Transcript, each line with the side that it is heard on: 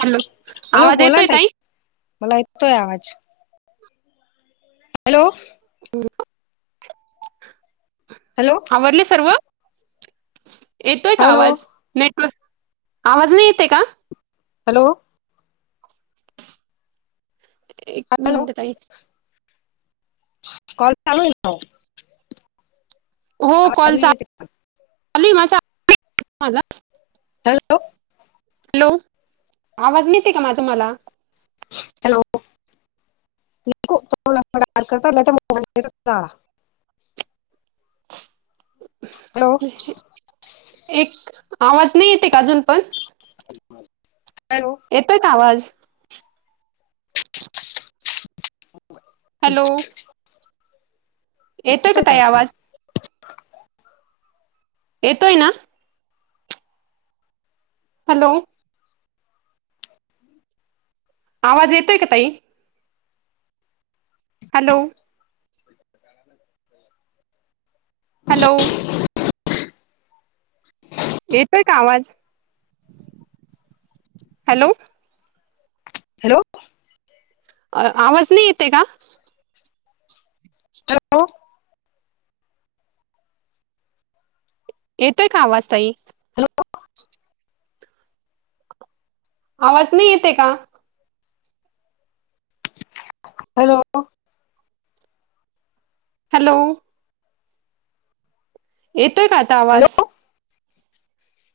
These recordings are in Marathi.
right: हॅलो
left: हॅलो
right: आवाज
left: बोला
right: येतोय
left: ना ताई मला ऐतोय आवाज. हॅलो! हॅलो
right: आवरले सर्व. येतोय का
left: हॅलो
right: आवाज, नेटवर्क आवाज नाही येतय का
left: हॅलो.
right: एक
left: हॅलो
right: मिनिट ताई
left: कॉल चालू आहे का हो [unintelligible]
right: हो कॉल चालू [unintelligible] आहे माझा माझ
left: हॅलो.
right: हॅलो आवाज नीट [unintelligible] का माझा मला
left: हॅलो. [unintelligible] हॅलो
right: एक आवाज नाही येतय का अजून पण
left: हॅलो.
right: येतोय का आवाज
left: [unintelligible]
right: हॅलो. येतोय का ताई आवाज येतोय ना. हॅलो. आवाज येतोय का ताई. हॅलो. हॅलो. येतोय का आवाज, हॅलो
left: हॅलो.
right: आवाज नाही येतय का?
left: हॅलो.
right: येतोय का आवाज ताई.
left: हॅलो.
right: आवाज नाही येतय का
left: हॅलो.
right: हॅलो. येतोय का आता आवाज?
left: हॅलो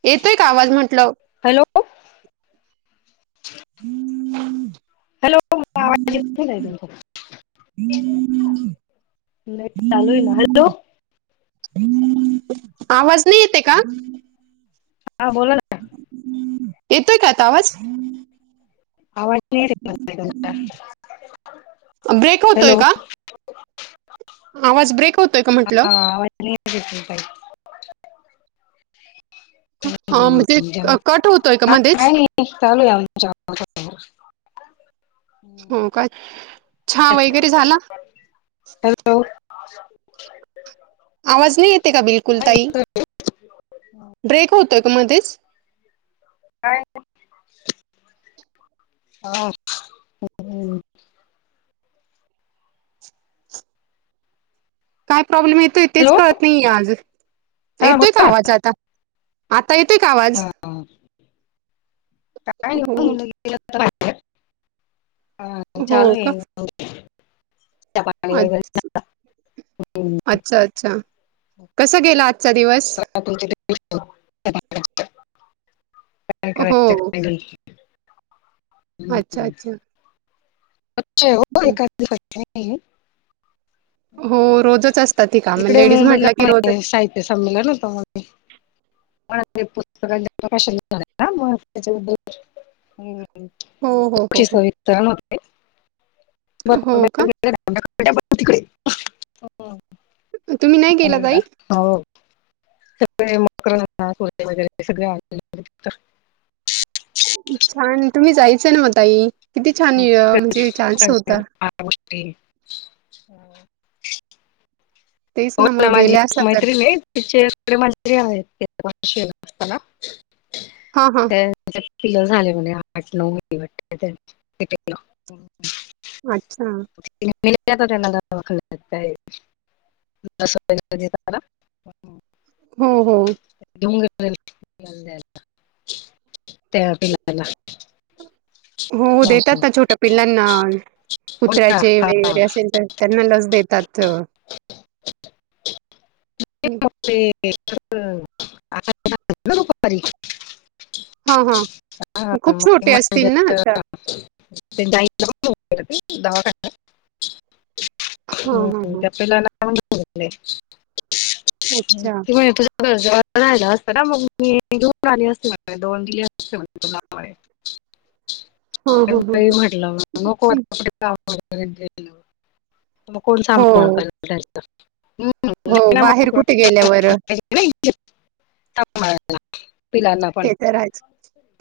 right: येतोय का आवाज म्हटलं.
left: हॅलो. हॅलो [unintelligible] नेट चालू आहे ना? हॅलो
right: आवाज नाही येतय का
left: हा बोला ना.
right: येतोय का आता आवाज.
left: आवाज
right: ब्रेक
left: [unintelligible]
right: होतोय
left: हॅलो
right: का?
left: [unintelligible]
right: आवाज ब्रेक होतोय का म्हटलं.
left: [unintelligible]
right: हा
left: हम्म,
right: मं तेच
left: झालं.
right: कट होतोय का
left: हा
right: मध्येच
left: [unintelligible]
right: हो काय छा वैगैरे झाला.
left: हॅलो.
right: आवाज नाही येतये का बिलकुल ताई. ब्रेक होतोय का मध्येच
left: काय [unintelligible]
right: काय प्रॉब्लेम येतोय तेच
left: हॅलो
right: कळत नाहीये आज
left: हा
right: येतोय का
left: बोला
right: आवाज आता? आता येतोय का आवाज?
left: [unintelligible] [unintelligible] हा
right: हो.
left: चालू
right: हो
left: ये
right: अच
left: हम्म,
right: अच्छा अच्छा कसा गेला आजचा दिवस?
left: [unintelligible] पाण्याचं
right: हो.
left: [unintelligible] हम्म.
right: अच्छा अच्छा
left: [inaudible]
right: हं. हो रोजच असतात ही कामं.
left: इकडे
right: लेडीज म्हटलं
left: मुंबईला
right: की रोजच.
left: [unintelligible] साहित्य ते संमेलन होती. पुस्तक प्रकाश त्याच्याबदल
right: हो, हो, हो,
left: [unintelligible]
right: हो.
left: सविस्तरण होते [unintelligible] [inaudible] हो मड
right: तुम्ही नाही गेला ताई?
left: [unintelligible] हो सगळे मकर वगैरे हे सगळे ब [unintelligible]
right: छान तुम्ही जायच ना म ताई किती छान म्हणजे चान्स होता
left: [unintelligible] हो
right: तेच मग
left: ना माझी
right: गेल्या
left: एक
right: असत्या तर.
left: मैत्रीन ये तिचेडे मंत्री आहेत असताना [unintelligible]
right: हा हा
left: पिलर झाले म्हणे आठ नऊ पिलं
right: अच्छा.
left: [unintelligible] [unintelligible]
right: हो हो.
left: डोंगर त्या पिलाला [unintelligible]
right: हो देतात ना छोट्या पिल्लांना
left: हो ना
right: कुत्र्याचे
left: हा
right: वगैरे असेल तर त्यांना लस देतात हं.
left: [inaudible]
right: हा हा म खूप
left: ते
right: छोटे असतील
left: मांजर
right: ना आता.
left: [inaudible] [inaudible] [inaudible] [inaudible]
right: हां, हां, हां. अच्छा.
left: राहिला असत ना मग मी घेऊन आली असते दोन दिली असते तु
right: हां, हां, हां, हां.
left: [inaudible]
right: हं.
left: [unintelligible] सांभलच
right: हो,
left: [unintelligible]
right: हो. बाहेर कुठे
left: [inaudible]
right: गेल्यावर अ,
left: [inaudible] पिलांना पण
right: ते तर आहेच.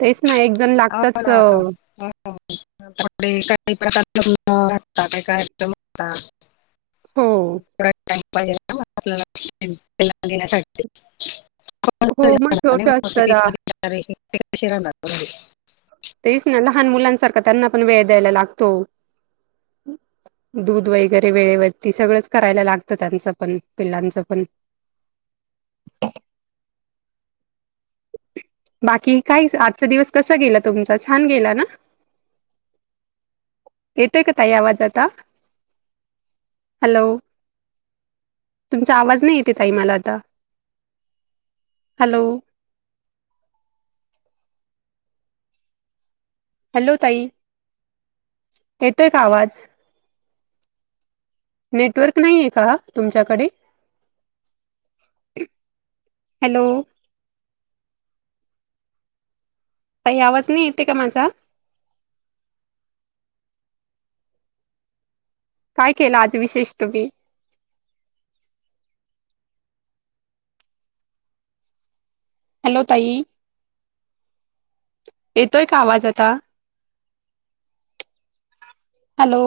right: तेच ना एक जण
left: हो
right: लागतच
left: ना.
right: अ
left: [unintelligible]
right: हो.
left: [unintelligible]
right: हो मग
left: [inaudible]
right: छोटं असतं ना.
left: [inaudible]
right: तेच ना, लहान मुलांसारखं त्यांना पण वेळ द्यायला लागतो. दूध वगैरे वेळेवरती सगळंच करायला लागतं त्यांचं पण पिल्लांचं पण. बाकी काय? आजचा दिवस कसा गेला तुमचा? छान गेला ना? येतोय का ताई आवाज आता? हॅलो. तुमचा आवाज नाही येते ताई मला आता. हॅलो. हॅलो ताई, येतोय का आवाज? नेटवर्क नाहीये का तुमच्याकडे? हॅलो. ताई आवाज नाही येते का माझा? काय केलं आज विशेष तुम्ही? हॅलो, ताई. येतोय का आवाज आता? हॅलो.